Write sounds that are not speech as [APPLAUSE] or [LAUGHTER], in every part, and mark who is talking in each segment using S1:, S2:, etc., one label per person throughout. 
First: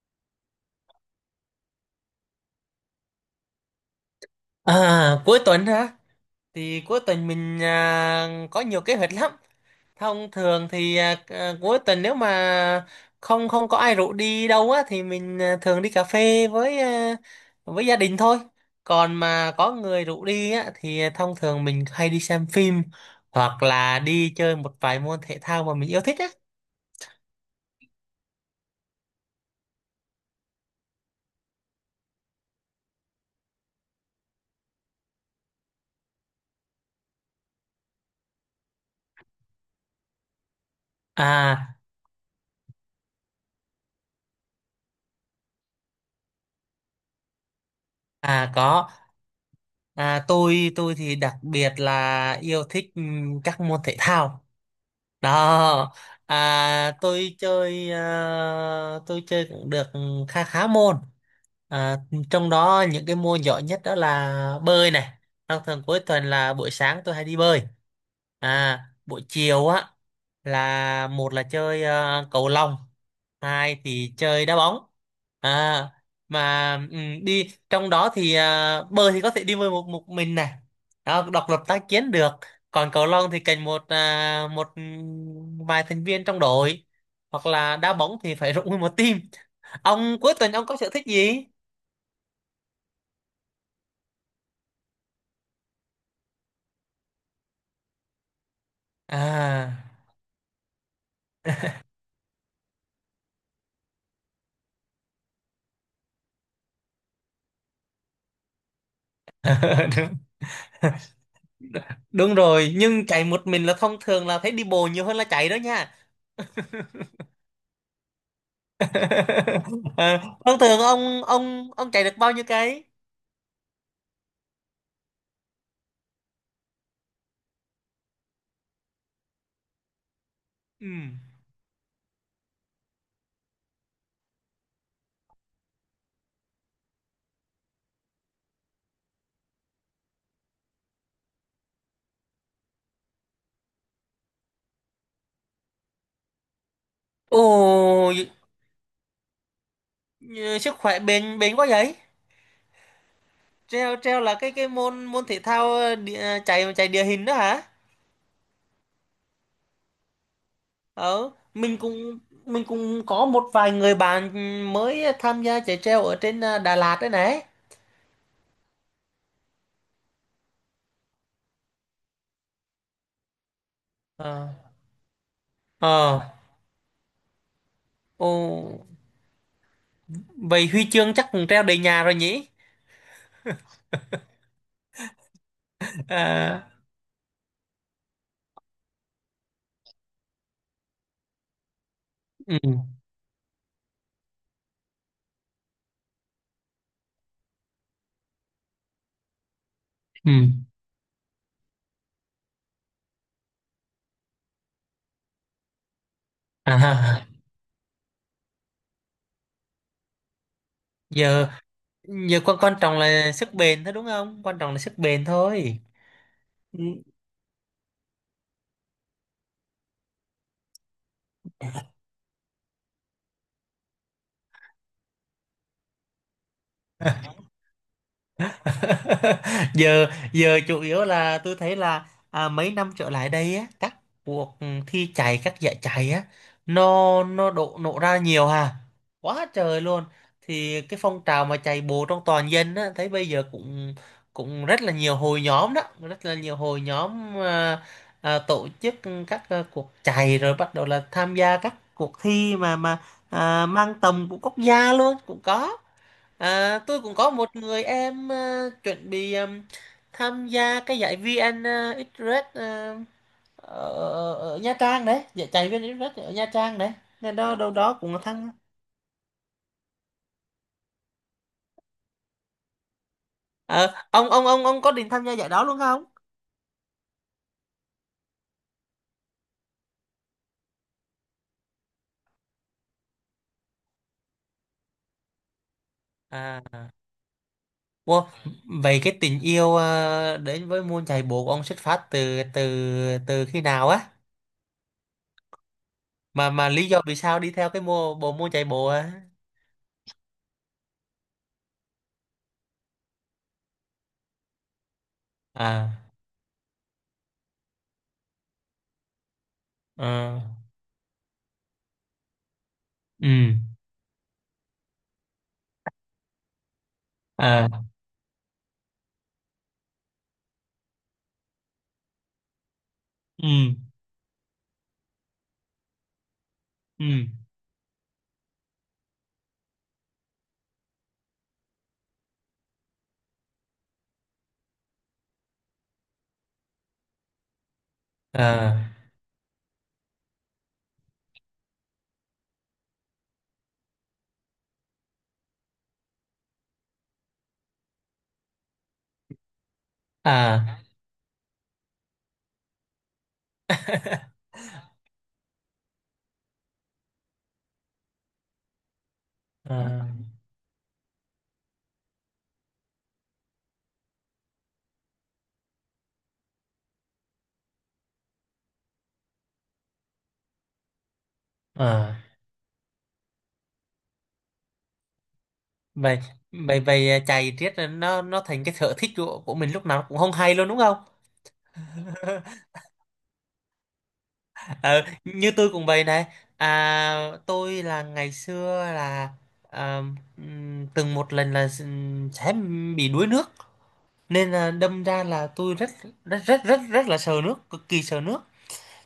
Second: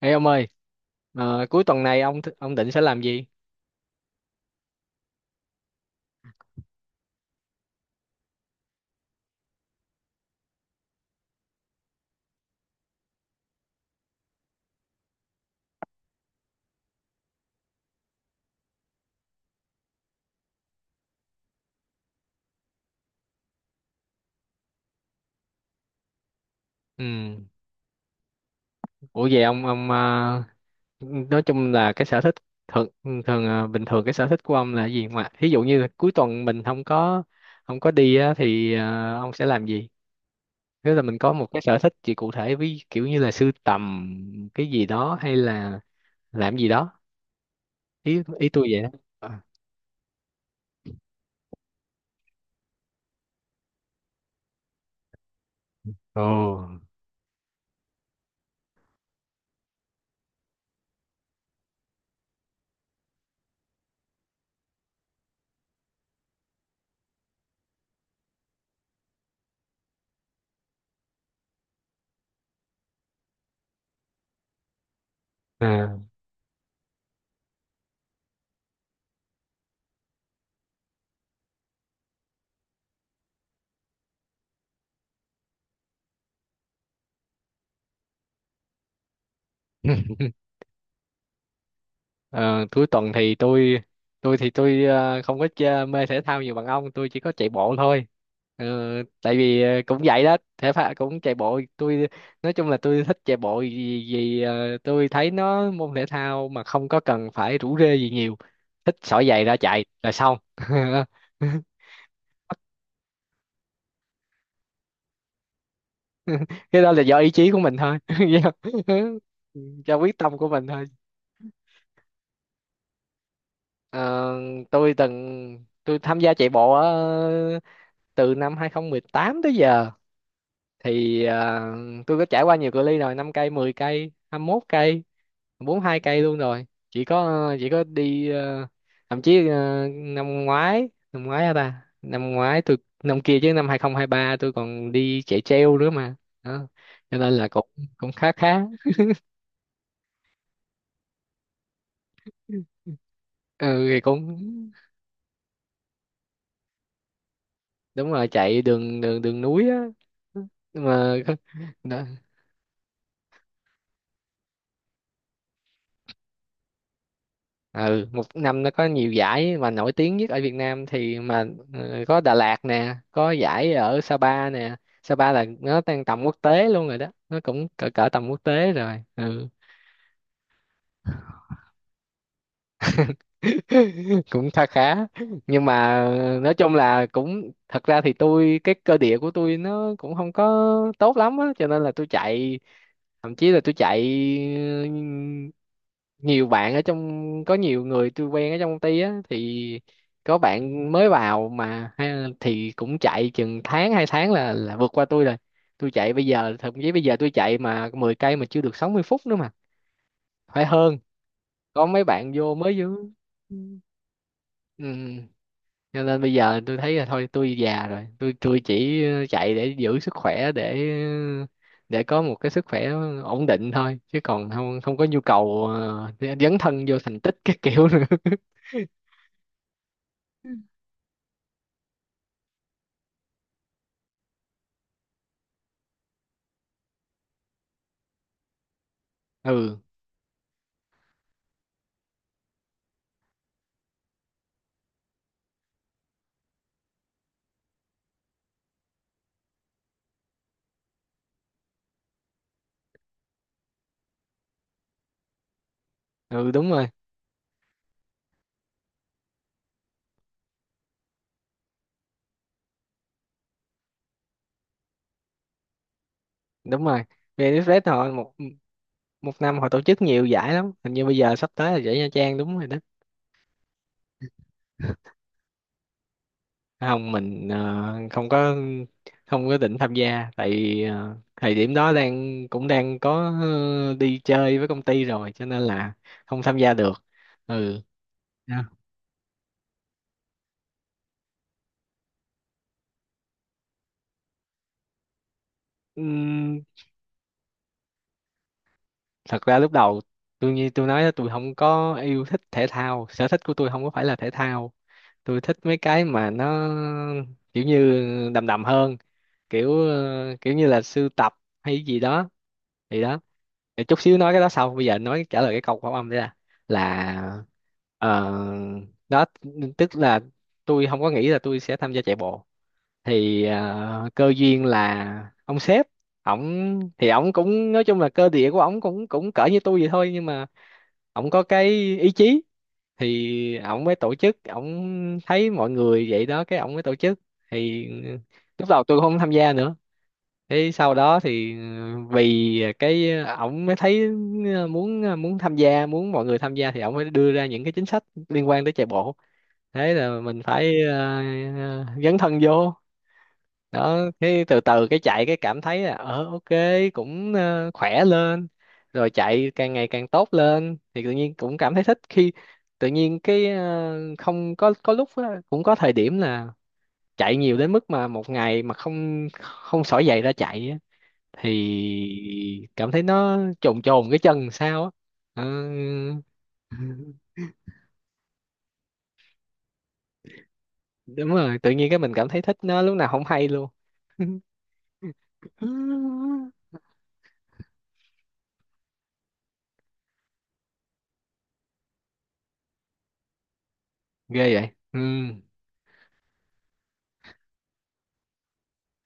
S1: Ê ông ơi, cuối tuần này ông định sẽ làm gì?
S2: À, cuối tuần hả? Thì cuối tuần mình có nhiều kế hoạch lắm. Thông thường thì cuối tuần nếu mà không không có ai rủ đi đâu á thì mình thường đi cà phê với gia đình thôi. Còn mà có người rủ đi á thì thông thường mình hay đi xem phim hoặc là đi chơi một vài môn thể thao mà mình yêu thích á.
S1: Ừ. Ủa vậy ông nói chung là cái sở thích thường thường ờ, bình thường cái sở thích của ông là gì, mà ví dụ như là cuối tuần mình không có đi á, thì ông sẽ làm gì? Nếu là mình có một cái
S2: À,
S1: sở thích gì cụ thể, ví kiểu như là sưu tầm cái gì đó hay là làm gì đó. Ý
S2: à,
S1: ý tôi vậy đó.
S2: có.
S1: Ờ.
S2: À, tôi thì đặc biệt là yêu thích các môn thể thao. Đó, tôi chơi cũng được khá khá môn. À, trong đó những cái môn giỏi nhất đó là bơi này. Thường thường cuối tuần là buổi sáng tôi hay đi bơi. À, buổi chiều á là một là chơi cầu lông, hai thì chơi đá bóng. À,
S1: Ồ.
S2: mà đi trong đó thì bơi thì có thể đi bơi một một mình này. Đó, độc lập tác chiến được, còn cầu lông thì cần một vài thành viên trong đội, hoặc là đá bóng thì phải [LAUGHS] rụng nguyên một team. Ông cuối tuần, ông có sở thích gì
S1: Ờ, cuối tuần thì tôi không có chơi, mê thể thao nhiều bằng ông, tôi chỉ có chạy bộ thôi. Ờ, tại vì cũng
S2: à?
S1: vậy đó, thể thao cũng chạy bộ, tôi nói chung là tôi thích chạy bộ, vì tôi thấy nó môn thể thao mà không có cần phải rủ rê gì nhiều, thích xỏ giày ra chạy
S2: [LAUGHS]
S1: là
S2: đúng
S1: xong. [LAUGHS]
S2: đúng rồi, nhưng chạy một mình là thông thường là thấy đi bộ nhiều hơn là chạy đó nha.
S1: Cái đó là do ý chí của mình thôi. [LAUGHS] do
S2: [LAUGHS]
S1: do quyết
S2: à,
S1: tâm của
S2: thông
S1: mình
S2: thường
S1: thôi.
S2: ông chạy được bao nhiêu cái?
S1: Ờ, Tôi tham gia chạy bộ từ năm 2018 tới giờ
S2: Ừ.
S1: thì tôi có trải qua nhiều cự ly rồi, 5 cây, 10 cây, 21 cây, 42 cây luôn rồi. Chỉ có đi thậm chí năm ngoái tôi, năm kia chứ, năm 2023 tôi còn đi chạy treo nữa mà. Đó, cho nên
S2: Ồ.
S1: là cũng cũng khá khá
S2: Ừ, sức khỏe bền bền quá vậy.
S1: Ừ
S2: treo
S1: thì
S2: treo là
S1: cũng
S2: cái môn môn thể thao ờ, địa, à, chạy chạy địa hình đó hả?
S1: đúng rồi, chạy đường đường đường núi á, nhưng mà
S2: Ờ, mình cũng
S1: [LAUGHS]
S2: mình cũng có một vài người bạn mới tham gia chạy treo ở trên Đà Lạt đấy này.
S1: ừ, một năm nó có nhiều giải, mà nổi tiếng nhất ở Việt Nam thì mà có Đà Lạt nè, có giải ở
S2: Ờ.
S1: Sapa nè. Sapa là nó đang
S2: Ờ.
S1: tầm quốc tế luôn rồi đó, nó cũng cỡ cỡ tầm
S2: Ồ,
S1: quốc tế rồi. Ừ.
S2: vậy huy chương chắc cũng treo đầy nhà rồi nhỉ?
S1: [LAUGHS] Cũng khá khá, nhưng mà nói
S2: À,
S1: chung là cũng, thật ra thì tôi, cái cơ địa của tôi nó cũng không có tốt lắm á, cho nên là tôi
S2: ừ.
S1: chạy, thậm chí là tôi chạy, ừ, nhiều bạn ở trong, có nhiều người tôi quen ở trong công ty á, thì
S2: Ừ.
S1: có bạn mới vào mà ha, thì cũng chạy chừng tháng hai tháng là vượt qua tôi rồi. Tôi chạy bây giờ, thậm chí bây giờ
S2: À,
S1: tôi chạy mà 10 cây mà chưa được 60 phút nữa mà, phải hơn.
S2: giờ
S1: Có mấy bạn
S2: giờ quan quan
S1: vô.
S2: trọng là sức bền thôi đúng không? Quan trọng là
S1: Ừ,
S2: sức bền thôi.
S1: cho nên bây giờ tôi thấy là thôi, tôi già rồi, tôi chỉ chạy để giữ sức khỏe, để có một cái sức khỏe ổn định thôi, chứ còn không không có nhu cầu dấn thân vô thành tích cái kiểu nữa. [LAUGHS]
S2: [LAUGHS] giờ giờ chủ yếu là tôi thấy là mấy năm trở lại đây á, các cuộc thi chạy, các giải chạy á, nó độ nổ ra nhiều hà quá
S1: Ừ.
S2: trời luôn. Thì cái phong trào mà chạy bộ trong toàn dân á thấy bây giờ cũng cũng rất là nhiều hội nhóm đó, rất là nhiều hội nhóm tổ chức các cuộc chạy, rồi bắt đầu là tham gia các cuộc thi mà mang tầm của quốc gia luôn cũng có.
S1: Ừ đúng
S2: À,
S1: rồi.
S2: tôi cũng có một người em chuẩn bị tham gia cái giải VN Express ở Nha Trang đấy, giải chạy VN Express ở Nha Trang
S1: Đúng
S2: đấy.
S1: rồi,
S2: Nên đó đâu
S1: VnExpress
S2: đó
S1: họ
S2: cũng là
S1: một
S2: tham.
S1: một năm họ tổ chức nhiều giải lắm, hình như bây giờ sắp tới là giải Nha Trang, đúng rồi đó.
S2: Ờ, ông có định tham gia giải đó luôn không?
S1: Không, mình không có không có định tham gia, tại vì thời điểm đó đang cũng đang có đi chơi với công ty rồi, cho nên là không tham gia
S2: À,
S1: được. Ừ.
S2: wow.
S1: Dạ.
S2: Vậy cái tình yêu đến với môn chạy bộ của ông xuất phát từ từ từ khi nào á? Mà
S1: Ừm,
S2: mà lý do vì sao đi theo cái bộ môn chạy bộ á?
S1: thật ra lúc đầu tôi như tôi nói đó, tôi không có yêu thích thể thao, sở thích của tôi không có phải là thể thao. Tôi thích mấy
S2: À,
S1: cái mà nó kiểu như đầm đầm hơn, kiểu
S2: ờ,
S1: kiểu như là sưu tập hay gì đó. Thì đó.
S2: ừ,
S1: Để chút xíu nói cái đó sau, bây giờ nói trả lời cái câu khẩu âm đấy là,
S2: à,
S1: ờ, đó, tức là tôi không có nghĩ là tôi sẽ tham gia chạy bộ. Thì
S2: ừ,
S1: cơ duyên là ông sếp, ổng
S2: ừ,
S1: thì ổng cũng nói chung là cơ địa của ổng cũng cũng cỡ như tôi vậy thôi, nhưng mà ổng có cái ý chí. Thì ổng mới tổ chức, ổng thấy mọi người vậy đó, cái ổng mới tổ chức thì lúc đầu
S2: à.
S1: tôi không tham gia nữa. Thế sau đó thì ừ, vì cái ổng mới thấy muốn muốn tham gia, muốn mọi người tham gia, thì ổng mới đưa ra những cái chính sách liên quan tới chạy bộ. Thế là mình phải
S2: À,
S1: dấn thân vô. Đó, cái từ từ cái chạy cái cảm thấy là ờ ok, cũng khỏe lên. Rồi chạy càng ngày
S2: à,
S1: càng tốt lên thì tự nhiên cũng cảm thấy thích. Khi tự nhiên cái không có, có lúc á, cũng có thời điểm là chạy nhiều đến mức mà một ngày mà không không xỏ giày ra chạy
S2: à.
S1: thì cảm thấy nó trồn trồn cái chân sao á. Ờ,
S2: Vậy vậy vậy chạy riết là nó thành cái sở thích của mình lúc nào cũng không hay luôn đúng không?
S1: đúng rồi, tự nhiên cái mình cảm thấy thích
S2: [LAUGHS]
S1: nó lúc nào không hay luôn. [LAUGHS]
S2: Ờ, như tôi cũng vậy này. À, tôi là ngày xưa là à, từng một lần là sẽ bị đuối nước, nên
S1: Ghê
S2: là
S1: vậy. Ừ.
S2: đâm ra là tôi rất rất rất rất rất là sợ nước, cực kỳ sợ nước.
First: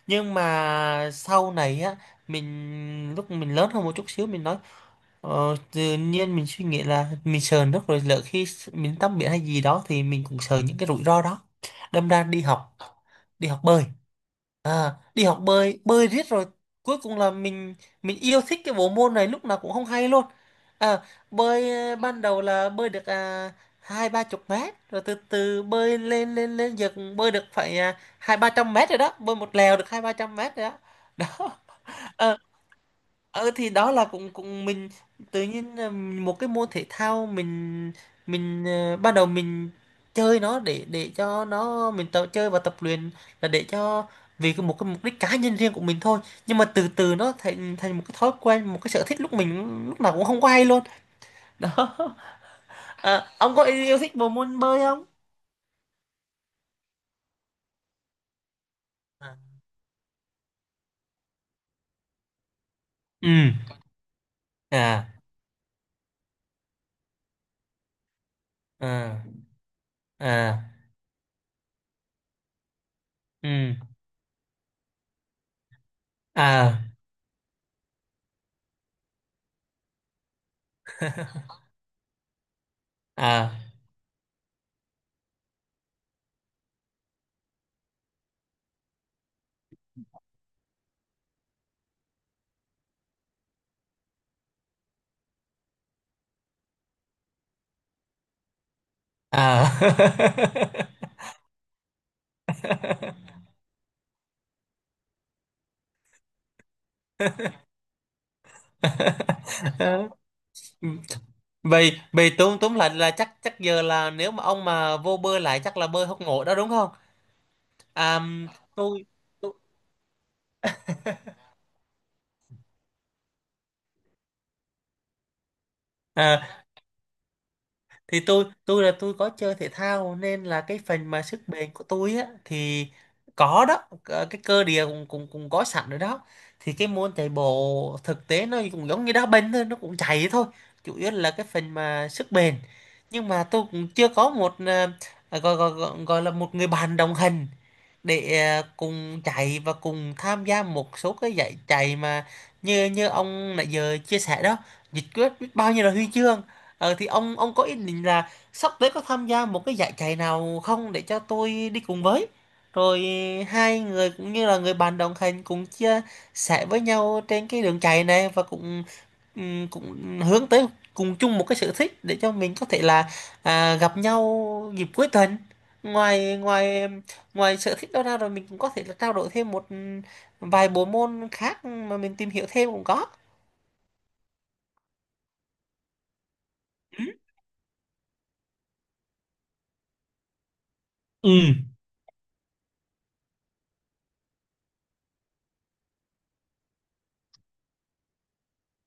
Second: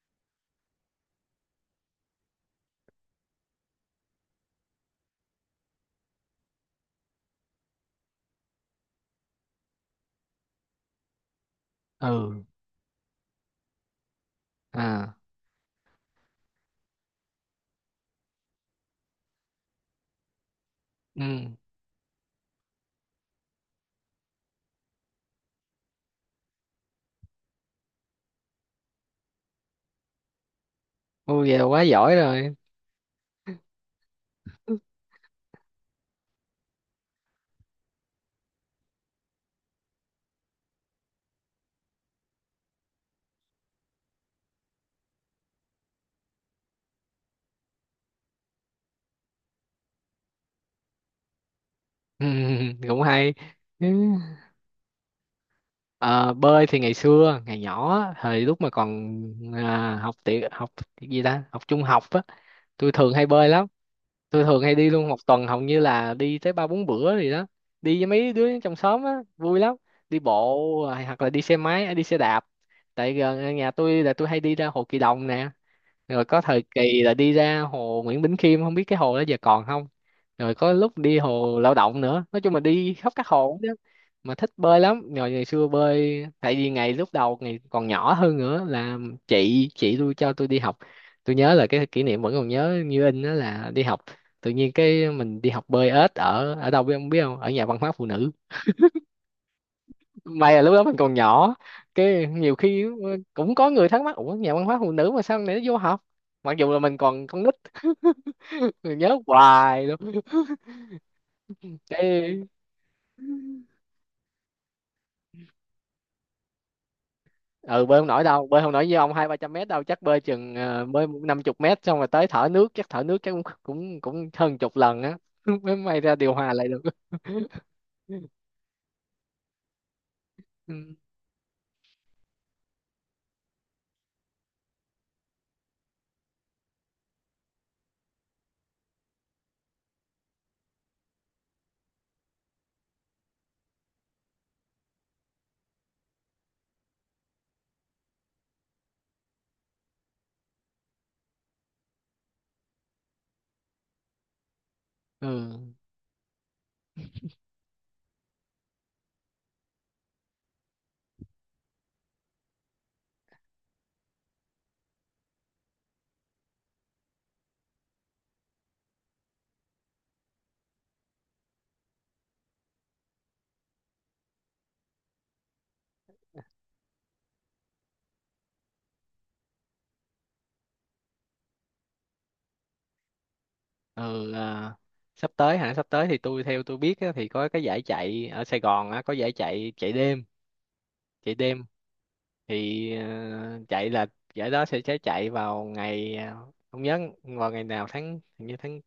S2: Nhưng mà sau này á, lúc mình lớn hơn một chút xíu, mình nói Ờ, tự nhiên mình suy nghĩ là mình sợ nước, rồi lỡ khi mình tắm biển hay gì đó thì mình cũng sợ những cái rủi ro đó, đâm ra
S1: Ừ.
S2: đi học bơi,
S1: À.
S2: đi học bơi bơi riết rồi cuối cùng là mình yêu thích cái bộ môn này lúc nào cũng không hay luôn. À,
S1: Ừ.
S2: bơi, ban đầu là bơi được, hai ba chục mét, rồi từ từ bơi lên lên lên giờ cũng bơi được phải hai ba trăm mét rồi đó, bơi một lèo được hai ba trăm mét rồi đó
S1: Ô vậy
S2: đó.
S1: là quá giỏi rồi.
S2: [LAUGHS] Ờ thì đó là cũng cũng mình tự nhiên là một cái môn thể thao ban đầu mình chơi nó để cho nó mình tập chơi và tập luyện, là để cho vì một cái mục đích cá nhân riêng của mình thôi. Nhưng mà từ từ nó thành thành một cái thói quen, một cái sở thích lúc nào cũng không có hay luôn. [LAUGHS] Đó.
S1: Ừ. [LAUGHS] Cũng
S2: À,
S1: hay.
S2: ông có
S1: Ừ.
S2: yêu thích bộ môn bơi không?
S1: Ờ, bơi thì ngày xưa ngày nhỏ á, thời lúc mà còn học tiểu học, gì ta, học trung học á, tôi thường hay
S2: À.
S1: bơi lắm.
S2: Ừ,
S1: Tôi thường hay đi
S2: à,
S1: luôn, một tuần hầu như là đi tới ba bốn bữa gì đó, đi với mấy đứa trong xóm
S2: à,
S1: á, vui lắm. Đi
S2: à,
S1: bộ, rồi hoặc là đi xe máy, đi xe đạp. Tại gần nhà
S2: ừ,
S1: tôi là tôi hay đi ra Hồ Kỳ Đồng nè, rồi có thời
S2: à,
S1: kỳ là đi ra hồ Nguyễn Bỉnh Khiêm, không biết cái hồ đó giờ còn không, rồi có lúc đi hồ Lao Động nữa, nói chung là đi khắp các
S2: à,
S1: hồ đó mà. Thích bơi lắm. Rồi ngày xưa bơi tại vì ngày lúc đầu, ngày còn nhỏ hơn nữa là, chị tôi cho tôi đi học, tôi nhớ là cái kỷ niệm vẫn còn nhớ như in đó là đi học, tự nhiên cái mình đi học bơi ếch ở ở đâu biết không, biết không, ở nhà văn hóa phụ nữ.
S2: à.
S1: May là lúc đó mình còn nhỏ, cái nhiều khi
S2: [LAUGHS]
S1: cũng có người thắc mắc ủa nhà văn hóa phụ nữ mà sao này nó vô học, mặc dù là mình còn con nít. [LAUGHS] Tôi nhớ hoài
S2: [LAUGHS]
S1: luôn.
S2: vậy vậy
S1: Cái
S2: tốn tốn lại là chắc chắc giờ là nếu mà ông mà vô bơi lại chắc là bơi hốc nổi đó đúng không?
S1: ừ, bơi không
S2: à,
S1: nổi đâu, bơi không nổi với
S2: tôi
S1: ông hai ba trăm
S2: tôi-
S1: mét đâu, chắc bơi chừng bơi năm chục mét xong rồi tới thở nước, chắc thở nước chắc cũng cũng cũng hơn chục lần á. [LAUGHS] Mới may ra điều
S2: à,
S1: hòa lại được. [LAUGHS]
S2: thì tôi là tôi có chơi thể thao nên là cái
S1: Ừ.
S2: phần mà sức bền của tôi á thì có đó. Ờ, cái cơ địa cũng cũng cũng có sẵn rồi đó. Thì cái môn chạy bộ thực tế nó cũng giống như đá banh thôi, nó cũng chạy thôi, chủ yếu là cái phần mà sức bền. Nhưng mà tôi cũng chưa có một ờ, gọi, gọi gọi gọi là một người bạn đồng hành, để cùng chạy và cùng tham gia một số cái giải chạy mà như như ông nãy giờ chia sẻ đó, nhiệt
S1: Ừ.
S2: quyết biết bao nhiêu là huy chương. Ờ, thì ông có ý định là sắp tới có tham gia một cái giải chạy nào không, để cho tôi đi cùng với, rồi hai người cũng như là người bạn đồng hành, cùng chia sẻ với nhau trên cái đường chạy này, và cũng cũng hướng tới cùng chung một cái sở thích, để cho mình có thể là gặp nhau dịp cuối tuần. Ngoài ngoài ngoài sở thích đó ra, rồi mình cũng có thể là trao đổi thêm một vài bộ môn khác mà mình tìm hiểu thêm cũng có.
S1: Ừ, sắp tới hả, sắp tới thì tôi theo tôi biết á, thì có cái giải chạy ở Sài Gòn á, có giải chạy, chạy đêm,
S2: Ừ.
S1: chạy đêm. Thì chạy là giải đó sẽ chạy vào ngày không nhớ vào ngày nào tháng, hình như tháng,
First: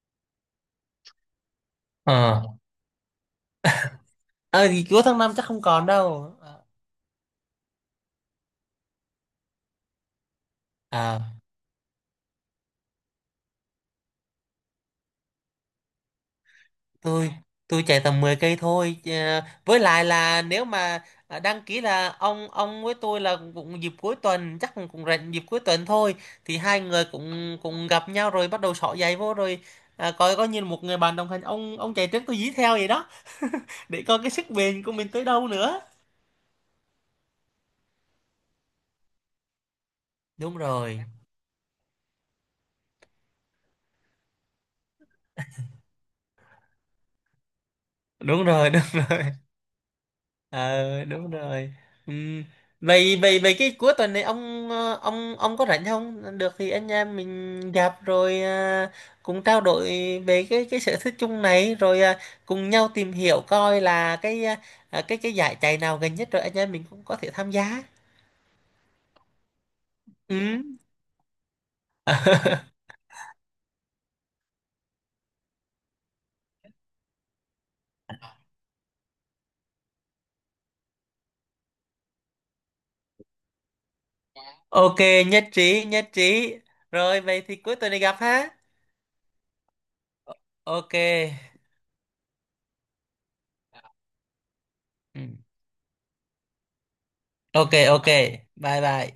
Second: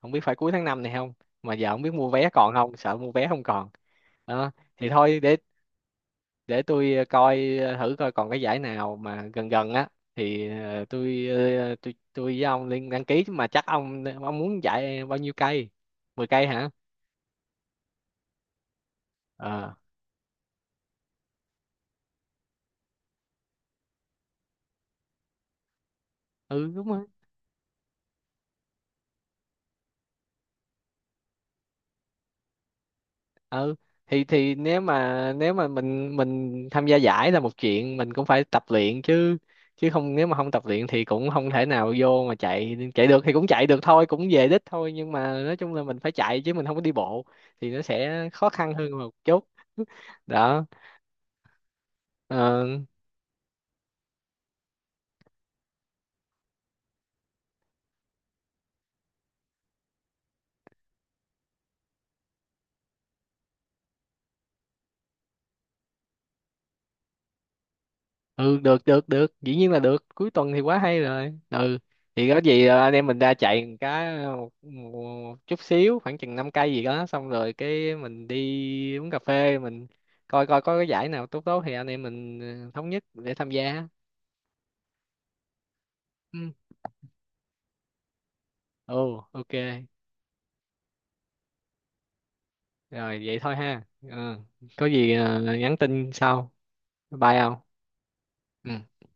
S1: không biết phải cuối tháng 5 này không, mà giờ không biết mua vé
S2: Ờ.
S1: còn không, sợ mua vé không còn. Đó.
S2: ờ thì
S1: Thì
S2: cuối tháng
S1: thôi
S2: năm
S1: để
S2: chắc không còn đâu.
S1: để
S2: Ờ.
S1: tôi coi thử coi còn cái giải nào mà gần gần á thì
S2: À,
S1: tôi với ông liên đăng ký. Chứ mà chắc ông muốn giải bao nhiêu cây, 10 cây hả?
S2: tôi tôi chạy tầm 10 cây thôi. Ờ,
S1: Ờ.
S2: với lại là nếu mà đăng ký là ông với tôi là cũng dịp cuối tuần, chắc cũng cũng rảnh dịp cuối tuần thôi, thì
S1: Ừ
S2: hai
S1: đúng
S2: người
S1: rồi.
S2: cũng cũng gặp nhau rồi bắt đầu xỏ giày vô rồi. À, coi có như là một người bạn đồng hành, ông chạy trước tôi dí theo vậy đó,
S1: Ừ
S2: để coi
S1: thì,
S2: cái sức bền của mình tới đâu
S1: nếu mà
S2: nữa.
S1: mình tham gia giải là một chuyện, mình cũng phải tập luyện chứ, chứ không, nếu mà không
S2: Đúng
S1: tập luyện thì
S2: rồi,
S1: cũng không thể nào vô mà chạy chạy được, thì cũng chạy được thôi, cũng về đích thôi, nhưng mà nói chung là mình phải chạy chứ mình không có đi bộ, thì nó sẽ
S2: đúng
S1: khó
S2: rồi. [LAUGHS]
S1: khăn
S2: Đúng
S1: hơn một
S2: rồi.
S1: chút. [LAUGHS] Đó.
S2: Ờ đúng rồi. Ừm,
S1: Ờ,
S2: vậy vậy vậy cái cuối tuần này ông ờ, ông có rảnh không, được thì anh em mình gặp rồi cùng trao đổi về cái sở thích chung này, rồi cùng nhau tìm hiểu coi là cái à, à, cái giải chạy nào gần nhất, rồi anh em mình cũng có thể tham gia.
S1: ừ, được được được, dĩ nhiên là được, cuối tuần thì
S2: Ừm,
S1: quá hay rồi. Ừ, thì có gì anh em mình ra chạy một cái một chút xíu khoảng chừng 5 cây gì đó, xong rồi cái mình đi uống cà phê, mình coi coi có cái giải nào tốt tốt thì anh em mình thống nhất để tham gia.
S2: ok. Nhất trí, nhất
S1: Ừ.
S2: trí. Rồi vậy thì cuối tuần này gặp ha.
S1: Ồ ok,
S2: Ok.
S1: rồi vậy thôi ha. Ừ. Có gì
S2: Ừm,
S1: nhắn tin sau, bye không.
S2: ok, ok. Bye
S1: Ừ.
S2: bye.